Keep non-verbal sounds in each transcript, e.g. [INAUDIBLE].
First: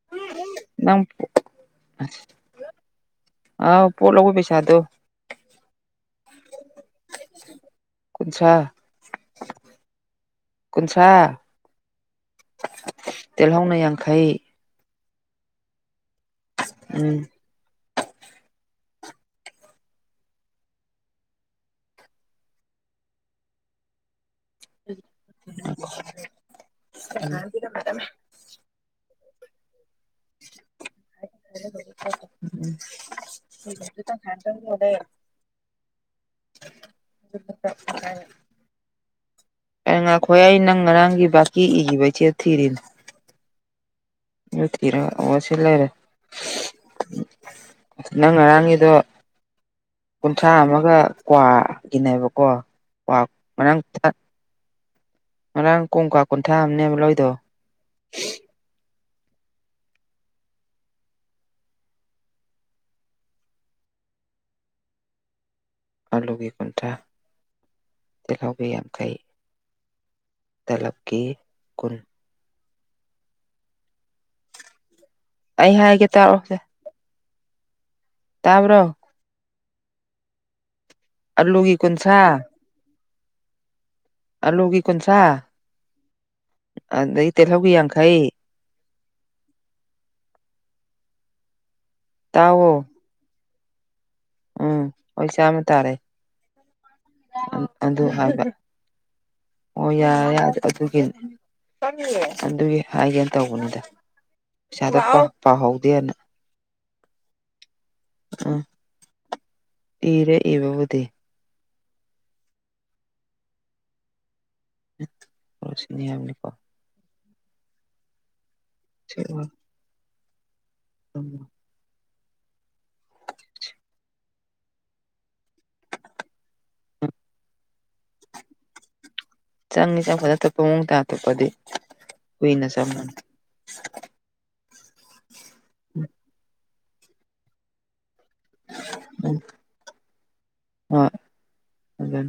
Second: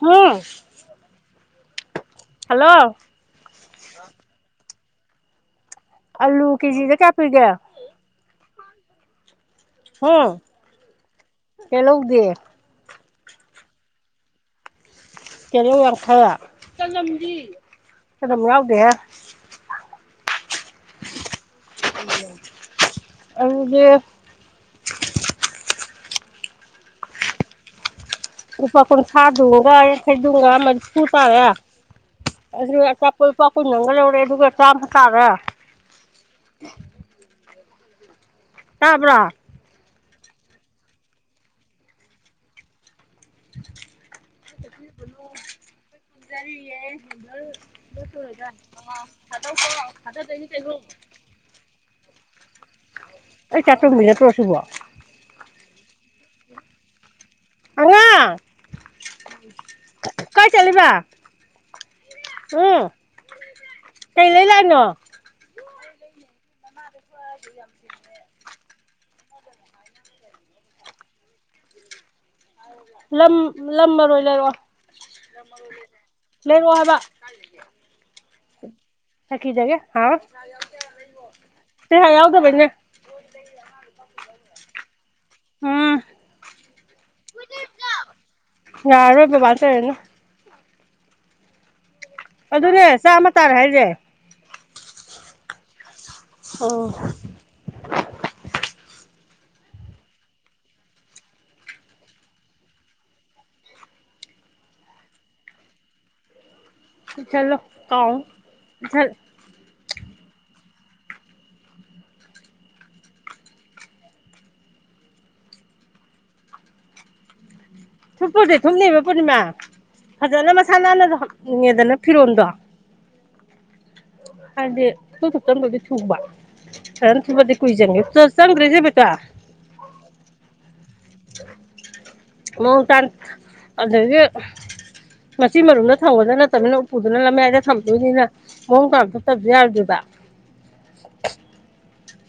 ꯎꯝ ꯅꯪ ꯍꯜꯂꯣ ꯑ ꯄꯣꯠ ꯂꯧꯕ ꯄꯩꯁꯥꯗ ꯑꯜꯂꯨ ꯀꯦꯖꯤꯗ ꯀꯌꯥ ꯄꯤꯒ ꯀꯨꯟꯊ꯭ꯔꯥ ꯎꯝ ꯀꯨꯟꯊ꯭ꯔꯥ ꯀ ꯂꯧꯗ ꯇꯦꯜꯍꯧꯅ ꯌꯥꯡꯈꯩ ꯀꯦꯔ ꯋꯥꯔꯊ ꯎꯝ ꯀꯗꯣ ꯃꯅꯥꯎꯒꯦ ꯑꯗꯨꯒꯤ ꯉꯗ ꯃꯥ ꯇꯃꯦ ꯎꯄꯥꯥꯈꯣꯟ ꯁꯥꯗꯨꯡꯒ ꯌꯥꯈꯥꯏꯗꯨꯡꯒ ꯁꯨ ꯇꯦ ꯑꯗꯨ ꯆ ꯀꯣꯏ ꯄ ꯀꯨ ꯅꯪꯒ ꯂꯧꯔꯦ ꯑꯗꯨꯒ ꯆꯥꯝ ꯇꯥꯗ ꯑꯗꯨꯠꯇ ꯇꯥꯕ꯭ꯔ ꯑ ꯉꯈꯣꯏ ꯑꯩ ꯅꯪ ꯉꯔꯥꯡꯒꯤ ꯕꯥꯀꯤ ꯏꯈꯤꯕ ꯏꯆꯦ ꯊꯤꯔꯤꯅꯦ [INAUDIBLE] ꯌ ꯊꯔ ꯋꯥ ꯁꯤ ꯂꯩꯔꯦ ꯅꯪ ꯖꯔꯤꯌꯦꯗ ꯉꯔꯥꯡꯒꯤꯗꯣ ꯊꯥꯗꯣꯛ꯭ꯔ ꯊꯥꯗꯗꯣꯏꯗꯤ ꯀꯨꯟꯊ꯭ꯔꯥ ꯀꯩꯅꯣ ꯑꯃꯒ ꯀ꯭ꯋꯥꯒꯤꯅꯦꯕꯀꯣ ꯀ꯭ꯋꯥ ꯑꯩ ꯉꯔꯥꯡ ꯆꯥꯠꯇꯕꯤꯗꯠꯇꯨꯔꯁꯤꯕꯣ ꯉꯔꯥꯡ ꯀꯣꯡꯀꯥ ꯀꯨꯟꯊ꯭ꯔ ꯑꯃꯅꯦꯕ ꯂꯧꯣꯏꯗꯣ ꯑꯉꯥꯡ ꯀꯥꯏ ꯆꯠꯂꯤꯕ ꯎꯝ ꯀꯩ ꯂꯩꯩ ꯂꯥꯛꯅꯣ ꯑꯂꯨꯒꯤ ꯀꯨꯟꯊꯔ ꯇꯤꯜꯍꯧꯒꯤ ꯌꯥꯡꯈꯩ ꯇꯂꯛꯀꯤ ꯀꯨꯟ ꯂꯝ ꯂꯝ ꯃꯔꯔꯣꯏ ꯂꯩꯔꯛꯑꯣ ꯑꯩ ꯍꯥꯏꯒꯦ ꯇꯥꯔꯛꯑꯣ ꯂꯩꯔꯛꯑꯣ ꯍꯥꯏꯕ ꯇꯥꯕ꯭ꯔꯣ ꯊꯀꯤꯖꯒꯦ ꯍꯥ ꯑꯂꯨꯒꯤ ꯇ ꯍꯥꯏꯌꯥ ꯑꯣꯗ ꯀꯨꯟꯊ꯭ꯔꯥ ꯐꯗꯤꯌꯥ ꯑꯗꯗꯒꯤ ꯇꯦꯜꯍꯧꯒꯤ ꯌꯥꯡꯈꯩ ꯌꯥꯔꯣꯏꯕ ꯄꯇꯔꯦꯅꯣ ꯑꯗꯨꯅꯦ ꯇꯥꯛꯑꯣ ꯆꯥꯝꯃ ꯇꯥꯔꯦ ꯍꯥꯏꯁꯦ ꯎꯝ ꯑꯣꯏꯣꯏ ꯆꯥꯃ ꯇꯥꯔꯦ ꯑꯣ ꯑꯗꯨ ꯍꯥꯏꯕ [INAUDIBLE] ꯑꯣ ꯌꯥꯔꯦ ꯌꯥꯔꯔꯦ ꯑꯗꯨꯒꯤ ꯑꯗꯨꯒꯤ ꯍꯥꯏꯒꯦꯅ ꯇꯧꯕꯅꯤꯗ ꯄꯩꯁꯥꯗ ꯄꯥꯎꯍꯧꯗꯦꯅ ꯆꯂꯣ ꯇꯥꯎ ꯆ ꯑꯦꯗꯤ ꯄꯣꯁꯤꯅꯤ ꯍꯥꯏ ꯑꯃꯅꯤꯅꯤꯀꯣ ꯊꯨꯞꯄꯁꯦ ꯊꯨꯞꯅꯕ ꯄꯨꯔꯅꯤꯃꯥ ꯐꯖꯅ ꯃꯁꯥ ꯅꯥꯟꯅꯗ ꯍꯅꯤꯡꯉꯦꯗꯅ ꯐꯤꯔꯣꯟꯗ ꯑꯗꯦ ꯁ ꯁꯞ ꯇꯝ ꯀꯗꯗꯤ ꯆꯨꯕ ꯀ ꯊꯕꯗꯤ ꯀꯨꯏꯖꯪ ꯆ ꯆꯪꯗ꯭ꯔꯦꯁꯦꯕꯀꯣ ꯆꯪꯉ ꯆꯪꯄꯗ ꯑꯇꯣꯞꯄ ꯃꯑꯣꯡꯗ ꯑꯇꯣꯞꯄꯗꯤ ꯃꯑꯣꯡ ꯍꯨꯏꯅꯁꯃ ꯇꯥꯟ ꯃꯁꯤ ꯃꯔꯨꯝꯗ ꯊꯝꯒꯗ ꯅꯠꯇ꯭ꯔꯅꯤꯅ ꯎꯄꯨꯗꯨꯅ ꯂꯝꯌꯥꯏꯗ ꯊꯝꯗꯣꯏꯅꯤꯅ ꯍꯣꯡꯗ ꯑꯗꯨꯠꯇ ꯎꯝ ꯌꯥꯔꯗꯨꯏꯕ ꯑꯗꯨ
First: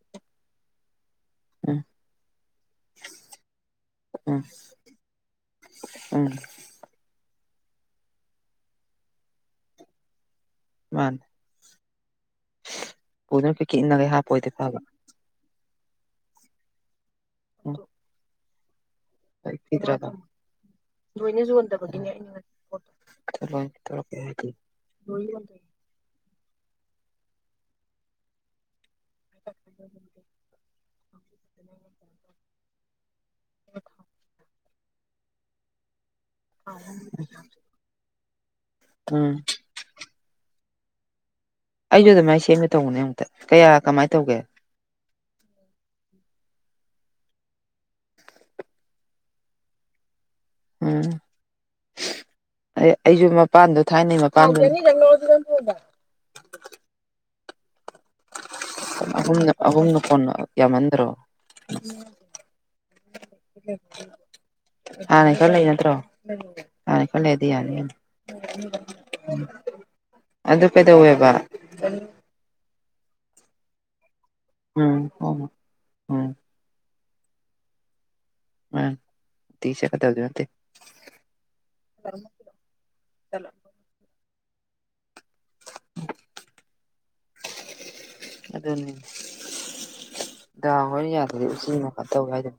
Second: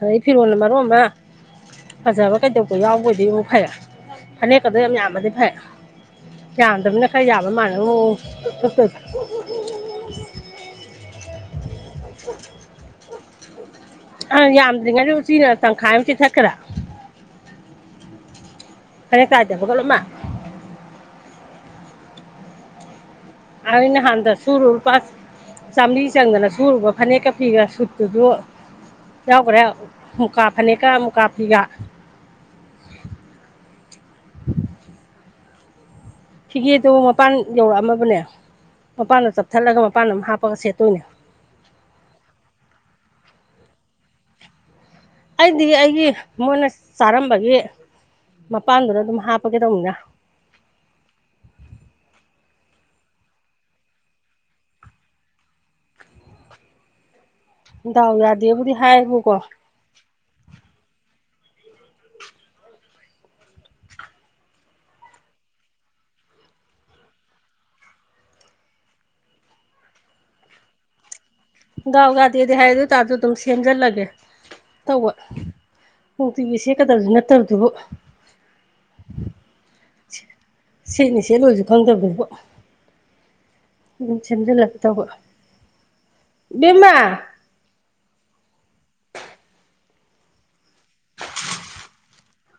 ꯑꯗꯩ ꯐꯤꯔꯣꯜꯅ ꯃꯔꯨꯞ ꯑꯃ ꯎꯝ ꯐꯖꯕ ꯀꯩꯗꯧꯕ ꯌꯥꯎꯕꯣꯏꯗꯣꯏ ꯐꯩ ꯎꯝ ꯐꯅꯦꯛꯀꯗꯣ ꯌꯥꯝ ꯌꯥꯝꯕꯗꯤ ꯐꯩ ꯎꯝ ꯌꯥꯝꯗꯕꯅ ꯈꯔ ꯌꯥꯕ ꯃꯥꯥꯟꯅ ꯃꯥ ꯄꯨꯗ ꯑ ꯌꯥꯝꯗ꯭ꯔꯤꯉꯩꯗ ꯎ ꯎꯆꯤꯅ ꯇꯪꯈꯥꯏ ꯑꯃꯇꯤꯊꯛꯈ꯭ꯔꯥ ꯎ ꯇꯥꯏꯗꯕꯒ ꯂꯣꯏꯃꯛ ꯂꯣꯏꯅ ꯌꯣꯟꯗꯕꯗꯤꯅꯦ ꯑ ꯅꯍꯥꯟꯗ ꯁꯨꯔꯨꯨꯄꯥ ꯂꯣꯏ ꯌꯣꯟꯗꯣꯏꯅꯦ ꯆꯥꯝꯃꯔꯤ ꯆꯪꯗꯅ ꯁꯨꯔꯨꯕ ꯐꯅꯦꯛꯀ ꯐꯒ ꯁꯨꯛꯇꯗꯣ ꯌꯥꯎꯈ꯭ꯔꯦ ꯃꯨꯀꯥ ꯐꯅꯤꯦꯛꯀ ꯃꯨꯀꯥ ꯐꯤꯒ [INAUDIBLE] ꯐꯤꯒꯦꯗꯨ ꯍꯥꯏꯇꯥꯔꯦ ꯃꯄꯥꯟ ꯌꯧꯔꯛꯑꯃꯕꯅꯦ ꯃꯄꯥꯟꯗ ꯎꯝ ꯆꯞꯊꯠꯂꯒ ꯃꯄꯥꯟ ꯑꯃꯝ ꯍꯥꯞꯄꯒ ꯁꯦꯠꯦ ꯑꯗꯨꯅꯣ ꯑꯩꯁꯨ ꯑꯗꯨꯃꯥꯏꯅ ꯁꯦꯝꯒꯦ ꯇꯧꯕꯅꯦ ꯑꯨꯛꯇ ꯀꯌꯥ ꯀꯃꯥꯏꯅ ꯇꯧꯒꯦ ꯑꯩꯗꯤ ꯑꯩꯒꯤ ꯃꯣꯏꯅ ꯆꯥꯔꯝꯕꯒꯤ ꯃꯄꯥꯟꯗꯨꯅ ꯑꯗꯨꯝ ꯍꯥꯞꯄꯒꯦꯗꯧꯅꯤꯅ ꯎꯝ ꯑꯩꯁꯨ ꯃꯄꯥꯟꯗꯣ ꯊꯥꯏꯅꯩ ꯃꯄꯥꯟꯗ [INAUDIBLE] ꯗꯥꯎ ꯌꯥꯗꯦꯕꯨꯗꯤ ꯑꯍꯨꯝ ꯍꯥꯏꯌꯦꯕꯀꯣ ꯑꯍꯨꯝꯅ ꯀꯣꯟꯅ ꯌꯥꯝꯃꯟꯗ꯭ꯔꯣ [INAUDIBLE] ꯍꯥꯟꯅ ꯈꯔ ꯂꯩ ꯅꯠꯇ꯭ꯔꯣ ꯍꯥꯟꯅꯩ ꯈꯔ ꯂꯩꯗꯤ ꯌꯥꯅꯤ ꯑꯗꯨ ꯀꯩꯗꯧꯋꯦꯕ ꯒꯥꯎ ꯗꯦꯗꯤ ꯍꯥꯏꯗ ꯑꯣꯏ ꯇꯁꯨ ꯑꯗꯨꯝ ꯁꯦꯝꯖꯤꯜꯂꯒꯦ ꯎꯝ ꯇꯧꯕ ꯍꯣꯏ ꯎꯝ ꯅꯨꯡꯇꯤꯒꯤ ꯁꯦꯀꯗꯕꯁꯨ ꯅꯠꯇꯕꯗꯨꯕꯨ ꯃꯥꯅꯤ ꯅꯨꯡꯇꯤꯒꯤ ꯆꯠꯀꯗꯕꯗꯤ ꯅꯠꯇꯦ ꯁꯤꯅꯤꯆꯦ ꯂꯣꯏꯁꯨ ꯈꯪꯗꯕꯗꯀꯣ ꯁꯦꯝꯖꯜꯂ ꯇꯧꯕ ꯕꯤꯃ ꯑꯗꯨꯅꯦ ꯗꯥ ꯍꯣꯏ ꯌꯥꯗ꯭ꯔꯗꯤ ꯎꯆꯤꯅ ꯀ ꯇꯧꯋꯦ ꯍꯥꯏꯗꯅ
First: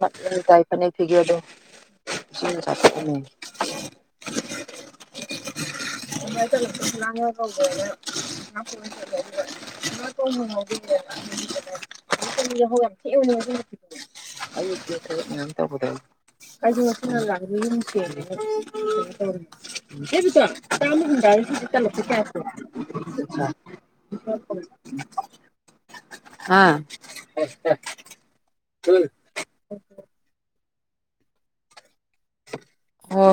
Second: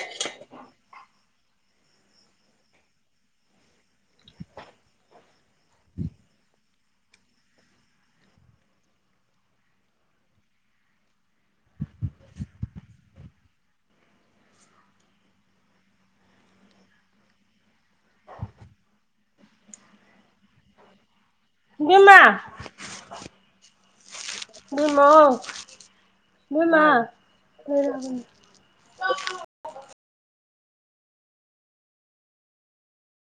ꯃ ꯀꯥꯏ ꯐꯅꯦꯦꯛ ꯇꯤꯒꯌꯣꯣ [UNINTELLIGIBLE] [INAUDIBLE] ꯅꯪ ꯍꯕꯣꯏꯦ [UNINTELLIGIBLE] ꯌꯥꯝ ꯊ ꯑꯌꯨꯛꯇ ꯇꯧꯕꯗ ꯀꯩ ꯋꯥꯁꯤꯔ ꯂꯒꯂꯤ ꯀꯃ ꯍꯗ ꯁꯤꯗꯤ ꯊꯂ ꯕꯦꯝꯃ ꯀꯌꯥꯁꯦ ꯃꯣ ꯑꯥ ꯃ ꯍ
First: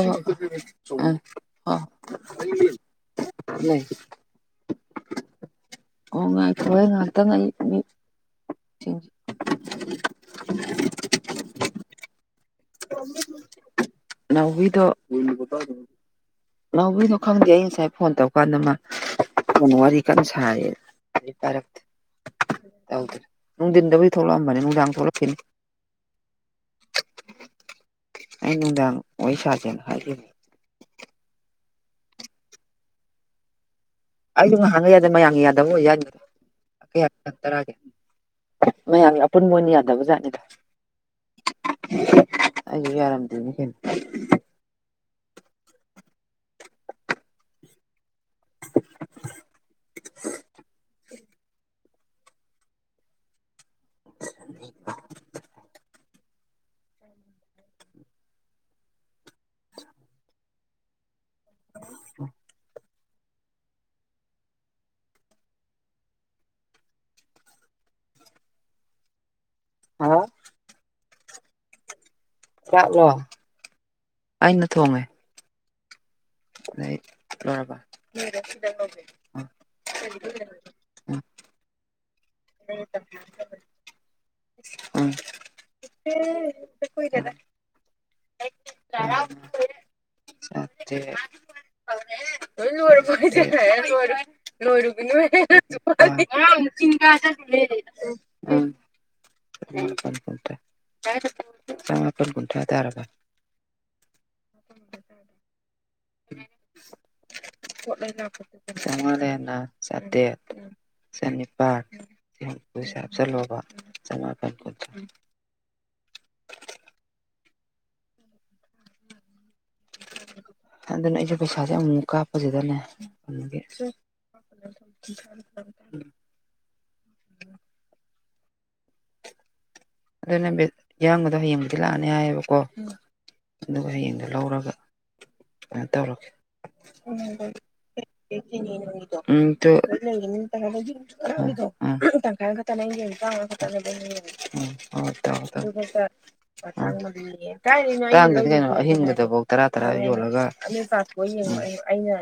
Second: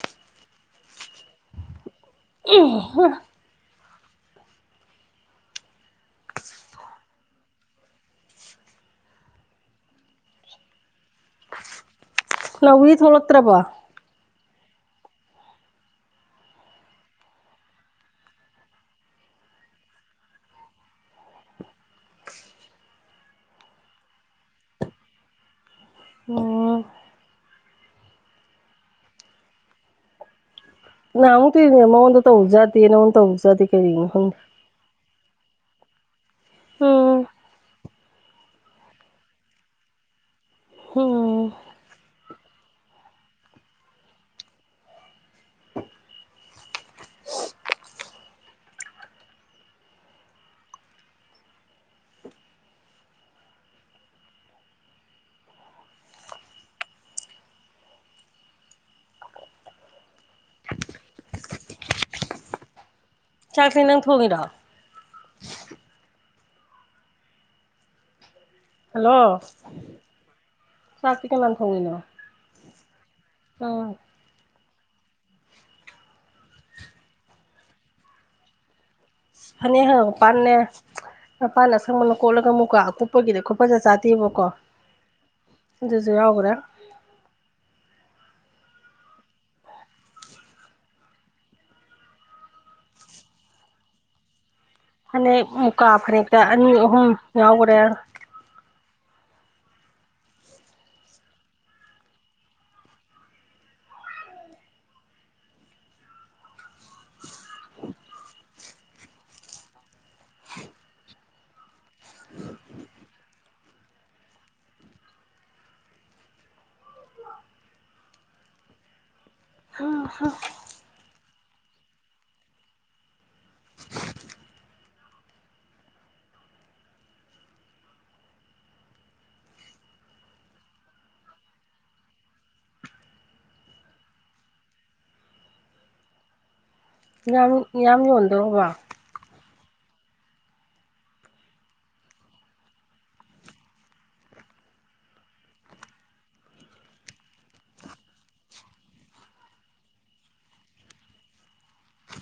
ꯍ ꯂꯩ ꯑꯣ ꯉꯥꯏ ꯏ ꯉꯇ ꯁꯤ ꯅꯧꯋ ꯊ ꯊꯣꯛꯣꯂꯛꯇ꯭ꯔꯕ ꯉꯧꯕꯒꯤꯗꯣ ꯈꯪꯗꯦ ꯑꯩ ꯉꯁꯥꯏ ꯐꯣꯟ ꯇꯧꯀꯥꯟꯗ ꯃꯥ ꯀꯅ ꯋꯥꯔꯤꯔꯤ ꯀꯥꯟꯅ ꯁꯔ ꯇ ꯅꯨꯡꯊꯤꯟꯗꯕꯨꯗꯤ ꯊꯣꯛꯂꯛꯑꯝꯕꯅꯤ ꯅꯨꯡꯗꯥꯡ ꯊꯣꯛꯂꯛꯈꯤꯅꯤ ꯎꯝ ꯑꯩ ꯅꯨꯅꯨꯡꯗꯥ ꯑꯣꯏ ꯁꯖꯦꯟ ꯍꯥꯏ ꯅ ꯇꯤ ꯅꯃ ꯑꯣꯟ ꯍꯧꯖꯥꯤꯩꯅꯣ ꯑꯣꯟ ꯍꯧꯖꯥꯇꯤ ꯑꯩꯗꯣ ꯉꯥꯏꯍꯥꯡꯉ ꯌꯥꯗꯦ ꯃꯌꯥꯝꯒꯤ ꯌꯥꯗꯕ ꯎꯝ ꯑꯣꯏꯖꯅꯤꯗ ꯇꯔꯒ ꯃꯌꯥꯝꯒꯤ ꯑꯄꯨꯟꯕ ꯑꯣꯏꯅ ꯌꯥꯗꯕ ꯖꯥꯠꯅꯤꯗ ꯑꯣꯝ ꯑꯩꯒꯤ ꯑꯔꯝꯗꯦꯟ [INAUDIBLE] [INAUDIBLE] ꯎ ꯆꯥꯛꯁꯤꯪ ꯊꯣꯡꯉ ꯔ ꯍꯜꯂꯣ ꯑ ꯆꯠ ꯀ ꯂꯟ ꯊꯣꯡꯉꯣꯏꯅ ꯂꯥꯛꯂꯣ ꯑꯩꯅ ꯊꯣꯡꯉꯦ ꯔꯕꯥ ꯐꯅꯤ ꯍꯪ ꯄꯥꯟꯅꯦꯄꯥꯥꯟꯅ ꯁꯪꯕ ꯀꯣꯠꯂꯒ ꯑꯃꯨꯛꯀ ꯀꯨꯞꯄꯒꯤꯗ ꯀꯨꯞꯄꯖꯠ ꯆꯥꯗꯦꯕꯀꯣ ꯑꯗꯨꯁꯨ ꯌꯥꯎꯒ꯭ꯔꯦ ꯏꯠꯇꯦꯄꯔꯗ [INAUDIBLE] [UNINTELLIGIBLE] ꯏꯅꯨꯄꯥꯗꯅꯨ ꯐꯅꯦꯛ ꯃꯨꯀꯥ ꯐꯅꯦꯛꯇ ꯑꯅꯤ ꯅꯣꯏꯔꯨꯕꯤ ꯅ ꯑꯍꯨꯝ ꯆ ꯌꯥꯎꯒ꯭ꯔꯦ ꯨꯟ ꯆꯉꯥꯏꯄ ꯀꯨꯟꯇꯦꯗꯔ [INAUDIBLE] ꯆꯉꯔꯦ ꯆꯇꯦ ꯆꯅꯤꯄꯥꯜ ꯍꯨꯝꯐꯨ ꯁꯥ ꯍꯥꯞꯆꯜꯂꯣꯕ ꯆꯃꯥꯄꯟ ꯀꯨꯟꯊ꯭ꯔꯥ [INAUDIBLE] ꯍ ꯍ ꯑꯗꯨꯅ ꯑꯩꯁꯦ ꯄꯩꯁꯥꯁꯦ ꯑꯃꯨꯛꯃꯨꯛ ꯀꯥꯞꯄꯁꯤꯗꯅꯦꯒꯤ [INAUDIBLE] ꯑꯗꯨꯅ ꯃꯤꯠ ꯌꯥꯡꯕꯗꯣ ꯍꯌꯦꯡꯕꯨꯗꯤ ꯂꯥꯛꯑꯅꯤ ꯍꯥꯏꯌꯦꯕꯀꯣ ꯑꯗꯨꯒ ꯍꯌꯦꯡꯗꯣ ꯂꯧꯔꯒ ꯀꯩꯅ‌ꯣ ꯇꯧꯔꯀꯦ ꯌꯥꯝ ꯌꯥꯝ ꯌꯣꯟꯗꯣꯔꯕꯣ [UNINTELLIGIBLE] ꯎꯝ ꯇ‌ꯣ [UNINTELLIGIBLE] ꯇꯪꯈꯥꯏ ꯈꯛꯇꯅꯦ ꯑꯩꯟ ꯌ‌ꯦꯡꯉꯤꯗ‌ꯣ [UNINTELLIGIBLE] [UNINTELLIGIBLE] ꯇꯥꯡꯗꯗꯤ ꯀꯩꯅꯣ ꯑꯍꯤꯡꯒꯗꯐꯧ ꯇꯔꯥ ꯇꯔꯥ [UNINTELLIGIBLE] ꯄꯥꯊꯣꯛꯑ ꯌꯦꯡꯉ ꯑꯩꯅ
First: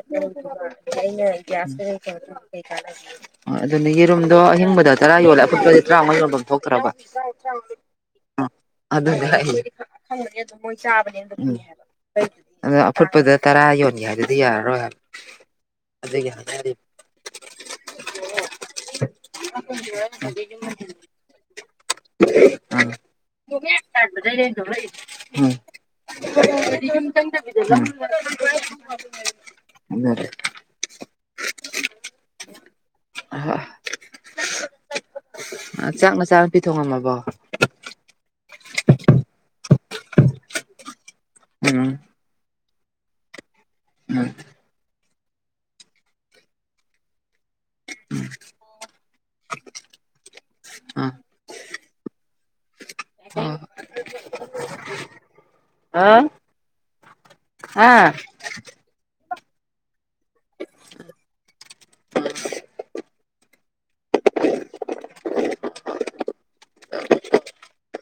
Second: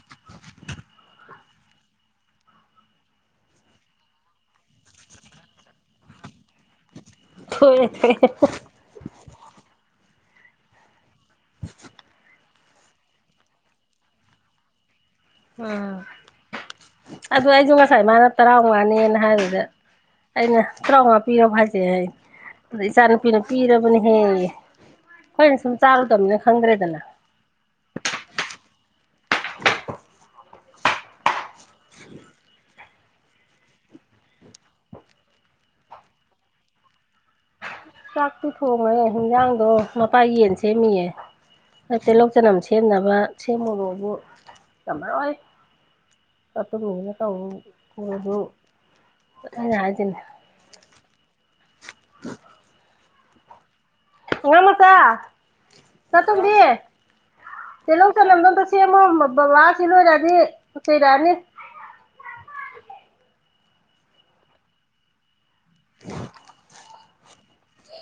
ꯑꯩꯅ ꯒ꯭ꯌꯥꯁ ꯀꯩ ꯀꯩ ꯑꯗꯨꯅ ꯌꯦꯔꯨꯝꯗꯣ ꯑꯍꯤꯡꯕꯗ ꯇꯔꯥ ꯌꯣꯜꯂꯦ ꯑꯐꯨꯠꯄꯗꯤ ꯇꯔꯥꯃꯉꯥ ꯌꯣꯟꯐꯝ ꯊꯣꯛꯇ꯭ꯔꯕ ꯊꯣꯛꯑꯦ ꯊꯣꯛꯑꯦ [UNINTELLIGIBLE] ꯈꯪꯕꯅꯤ ꯑꯗꯨꯝ ꯃꯣꯏ ꯆꯥꯕꯅꯦꯅ ꯍꯥꯏꯕ ꯑꯗ ꯑꯐꯨꯠꯄꯗ ꯇꯔꯥ ꯌꯣꯟꯒꯦ ꯍꯥꯏꯗꯨꯗꯤ ꯌꯥꯔꯔꯣꯏ ꯎꯝ ꯍꯥꯏꯕ ꯑꯗꯨ ꯑꯩꯁꯨ ꯉꯁꯥꯏ ꯃꯥꯅ ꯇꯔꯥꯎꯉꯥꯅꯦꯅ ꯍꯥꯏꯕꯗꯨꯗ ꯑꯩꯅ ꯇꯔꯥꯎꯉꯥ ꯄꯤꯔꯕ‌ꯣ ꯍꯥꯏꯁꯦ ꯍꯥꯏ ꯑꯗ ꯏꯆꯥ ꯅꯨꯨꯄꯤꯅ ꯄꯤꯔꯕꯅꯤꯍꯦ ꯑꯩꯈꯣꯏꯅ ꯁꯨꯝ ꯆꯥꯔꯨꯗꯕꯅꯤ ꯈꯪꯗ꯭ꯔꯦꯗꯅ ꯎꯝ [UNINTELLIGIBLE] ꯑꯍꯣꯏ ꯆꯥꯛ ꯅꯆꯥꯅ ꯅꯨꯄꯤ ꯊꯣꯡꯉꯝꯃꯕ ꯆꯥꯛꯇꯤ ꯊꯣꯡꯉꯦ ꯍꯤꯟꯖꯥꯡꯗꯣ ꯃꯄꯥ ꯌꯦꯟ ꯁꯦꯝꯃꯤꯌꯦ ꯎꯝ ꯑꯩ ꯇꯤꯜꯂꯧ ꯆꯅꯝ ꯁꯦꯝꯅꯕ ꯁꯦꯝꯃꯨꯔꯣꯕꯨ ꯎꯝ ꯉꯝꯃꯔꯣꯏ ꯆꯞꯄꯅ [UNINTELLIGIBLE] ꯍꯥꯏꯁꯤꯅꯤ [INAUDIBLE] ꯎꯝ ꯑꯉꯥꯡꯃꯆꯥ ꯏꯆꯥ ꯇ‌ꯣꯝꯕꯤ ꯇꯤꯂꯧ ꯆꯅꯝꯗꯣ ꯑꯝꯇ ꯁꯦꯝꯃꯣ ꯕꯕꯥꯁꯤ ꯂꯣꯏꯔꯛꯑꯗꯤ ꯆꯩꯔꯛꯑꯅꯤ ꯑ [INAUDIBLE] [INAUDIBLE] [UNINTELLIGIBLE]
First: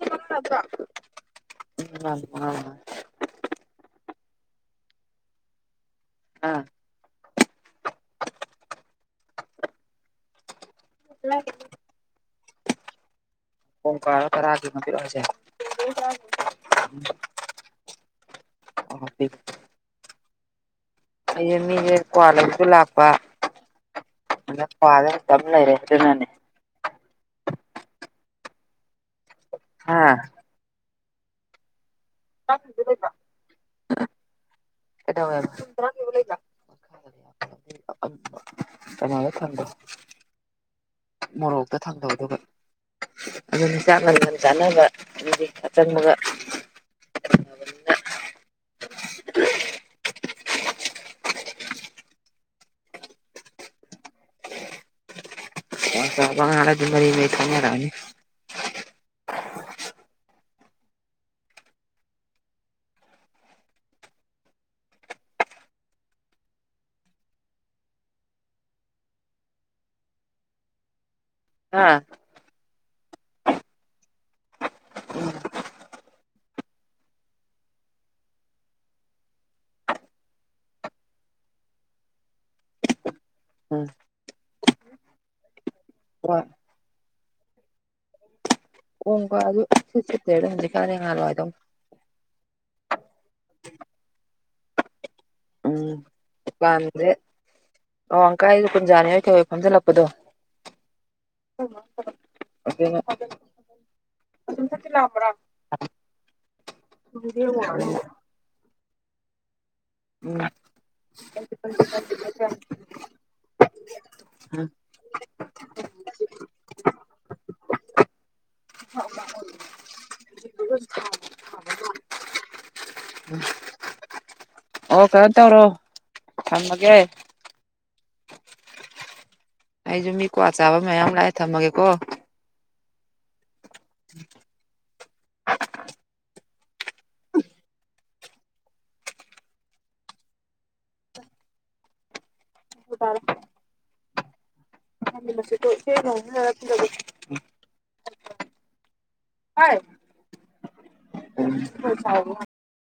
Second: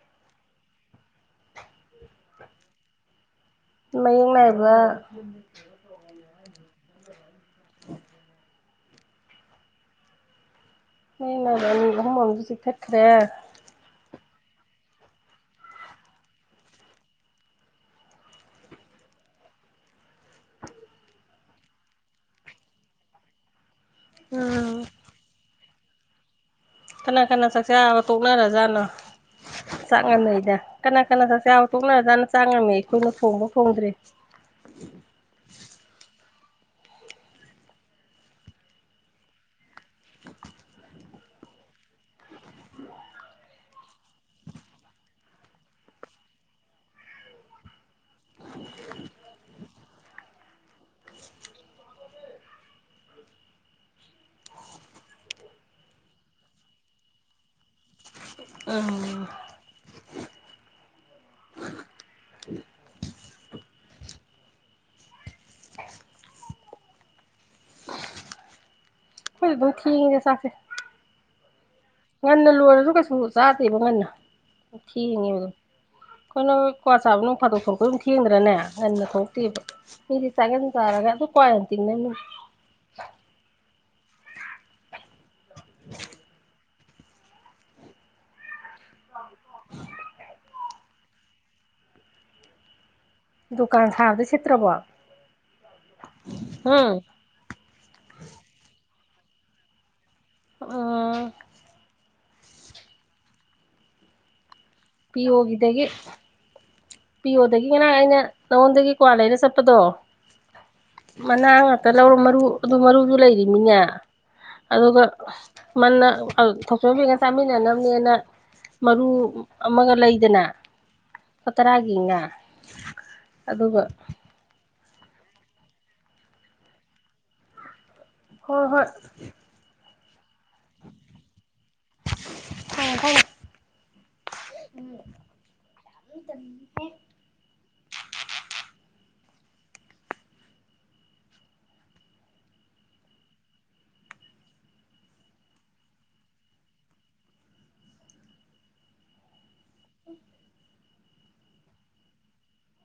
ꯇꯥꯕ꯭ꯔ‌ꯣ [UNINTELLIGIBLE] ꯃꯌꯦꯛ ꯅꯥꯏꯕ ꯑꯥ [INAUDIBLE] [UNINTELLIGIBLE] ꯑꯅꯤ ꯑꯍꯨꯃ ꯑꯃꯁꯨ ꯆꯤꯛꯊꯠ ꯈ꯭ꯔꯦ ꯀꯣꯡ ꯀꯋꯥꯔ ꯇꯔꯥꯒꯤ ꯑꯃ ꯄꯤꯌꯨ ꯍꯥꯏꯁꯦ [UNINTELLIGIBLE] ꯑꯩꯁꯦ ꯃꯤꯒꯤ ꯀ꯭ꯋꯥ ꯂꯩꯕꯁꯨ ꯂꯥꯛꯄ ꯑꯗ ꯎꯝ ꯀ꯭ꯋꯥꯗ ꯇꯝ ꯂꯩꯔꯦ ꯑꯗꯨꯅꯅ‌ꯦ ꯀꯅꯥ ꯀꯅꯥ ꯆꯥꯛꯆꯥꯕ ꯇꯣꯛꯅꯔꯖꯥꯠꯅꯣ ꯍꯥ ꯆꯥꯛ ꯉꯟꯅꯩꯗ ꯀꯅꯥ ꯀꯅꯥ ꯆꯥꯛ ꯆꯥ ꯇ‌ꯣꯛꯅ [UNINTELLIGIBLE] ꯑꯩꯈꯣꯏꯅ ꯊ‌ꯣꯡꯕ‌ꯎ ꯊ‌ꯣꯡꯗ꯭ꯔꯤ ꯀꯩꯗꯧꯋꯦꯕ [UNINTELLIGIBLE] ꯃꯣꯔꯣꯛꯇ ꯊꯥꯡꯗꯧ ꯑꯗꯨꯒ ꯑꯗꯨꯅꯤ ꯆꯥꯛ ꯉꯟ ꯉꯟ ꯆꯥꯅꯕ ꯑꯗꯨꯗꯤ ꯌꯥꯆꯪꯕꯒ ꯀꯋꯥ ꯆꯥꯕ ꯉꯥꯛ ꯑꯗꯨ ꯃꯔꯤ ꯃꯔꯤ ꯊ‌ꯣꯛꯅꯔꯅꯤ ꯎꯝ [INAUDIBLE] ꯑꯩꯈ‌ꯣꯏꯗꯤ ꯑꯗꯨꯝ ꯊ‌ꯦꯡꯉꯤꯗ ꯆꯥꯛꯁꯤ [INAUDIBLE] ꯂꯣꯏꯔꯁꯨ ꯀꯩꯁꯨ ꯆꯥꯗꯦꯕ ꯉꯟꯅ ꯊꯦꯡꯉꯦꯕ ꯑꯗꯨꯝ ꯑꯩꯈꯣꯏꯅ ꯀ꯭ꯋꯥ ꯆꯥꯕ ꯅꯣꯡ ꯐꯥꯗꯣꯛ ꯊꯣꯛꯂꯛꯄꯗꯨ ꯑꯗꯨꯝ ꯊꯦꯡꯗ꯭ꯔꯅꯦ ꯉꯟꯅ ꯊꯣꯛꯇꯦꯕ ꯃꯤꯗꯤ ꯆꯥꯛꯉꯟ ꯆꯔ ꯑꯗꯨ ꯀꯋꯥ ꯌꯥꯝ ꯇꯤꯡꯅꯝꯅꯤ ꯎꯝ ꯋꯥ ꯑꯣꯡꯕꯣ ꯑꯗꯨꯠ ꯆꯠꯇꯂꯦ ꯑꯗꯨꯝꯗꯤ ꯈꯥꯗ ꯉꯥꯜꯂꯣ ꯑꯗꯨꯝ ꯗꯨꯀꯥꯟ ꯁꯥꯕꯗ ꯁꯤꯠꯇ꯭ꯔꯕꯣ ꯍꯨꯝ ꯥꯗꯔ꯭ꯦ ꯑꯋꯥꯡꯀꯥꯏꯗ ꯀꯨꯟꯖꯥꯅꯤ ꯍꯣꯏ ꯐꯝꯖꯤꯜꯂꯛꯄꯗꯣ ꯎꯝ ꯑꯗꯨꯅ ꯄꯤꯌ ꯑꯣꯒꯤꯗꯒꯤ ꯄꯤꯌ ꯑꯣꯗꯒꯤ ꯉꯅꯥ ꯑꯩꯅ ꯅꯉꯣꯟꯗꯒꯤ ꯀ꯭ꯋꯥ ꯂꯩꯅ ꯆꯠꯄ ꯆꯠꯄꯗꯣ ꯎꯝ ꯃꯅꯥ ꯉꯥꯛꯇ ꯂꯧꯔꯣ ꯃꯔꯨ ꯑꯗꯨ ꯃꯔꯨꯗꯨ ꯂꯩꯔꯤꯃꯤꯅꯦ ꯑꯗꯨꯒ ꯃꯟꯅ ꯊꯣꯛꯆꯄꯤꯒ ꯆꯥꯃꯤꯟꯅꯅꯕꯅꯦꯅ ꯃꯔꯨ ꯑꯃꯒ ꯂꯩꯗꯅ ꯇꯔꯥꯒꯤꯅ ꯑꯗꯨꯒ ꯑꯣ ꯀꯩꯅꯣꯝ ꯇꯧꯔꯣ ꯊꯝꯃꯒꯦ ꯍꯣꯏ ꯍꯣꯏ ꯑꯩꯁꯨ ꯃꯤꯀꯣ ꯆꯥꯕ ꯃꯌꯥꯝ ꯂꯥꯛꯑꯦ ꯊꯝꯃꯒꯦꯀꯣ ꯈ ꯐꯣꯏ ꯎꯝ ꯎꯝ ꯇꯔ ꯍꯁꯖ ꯍ [INAUDIBLE]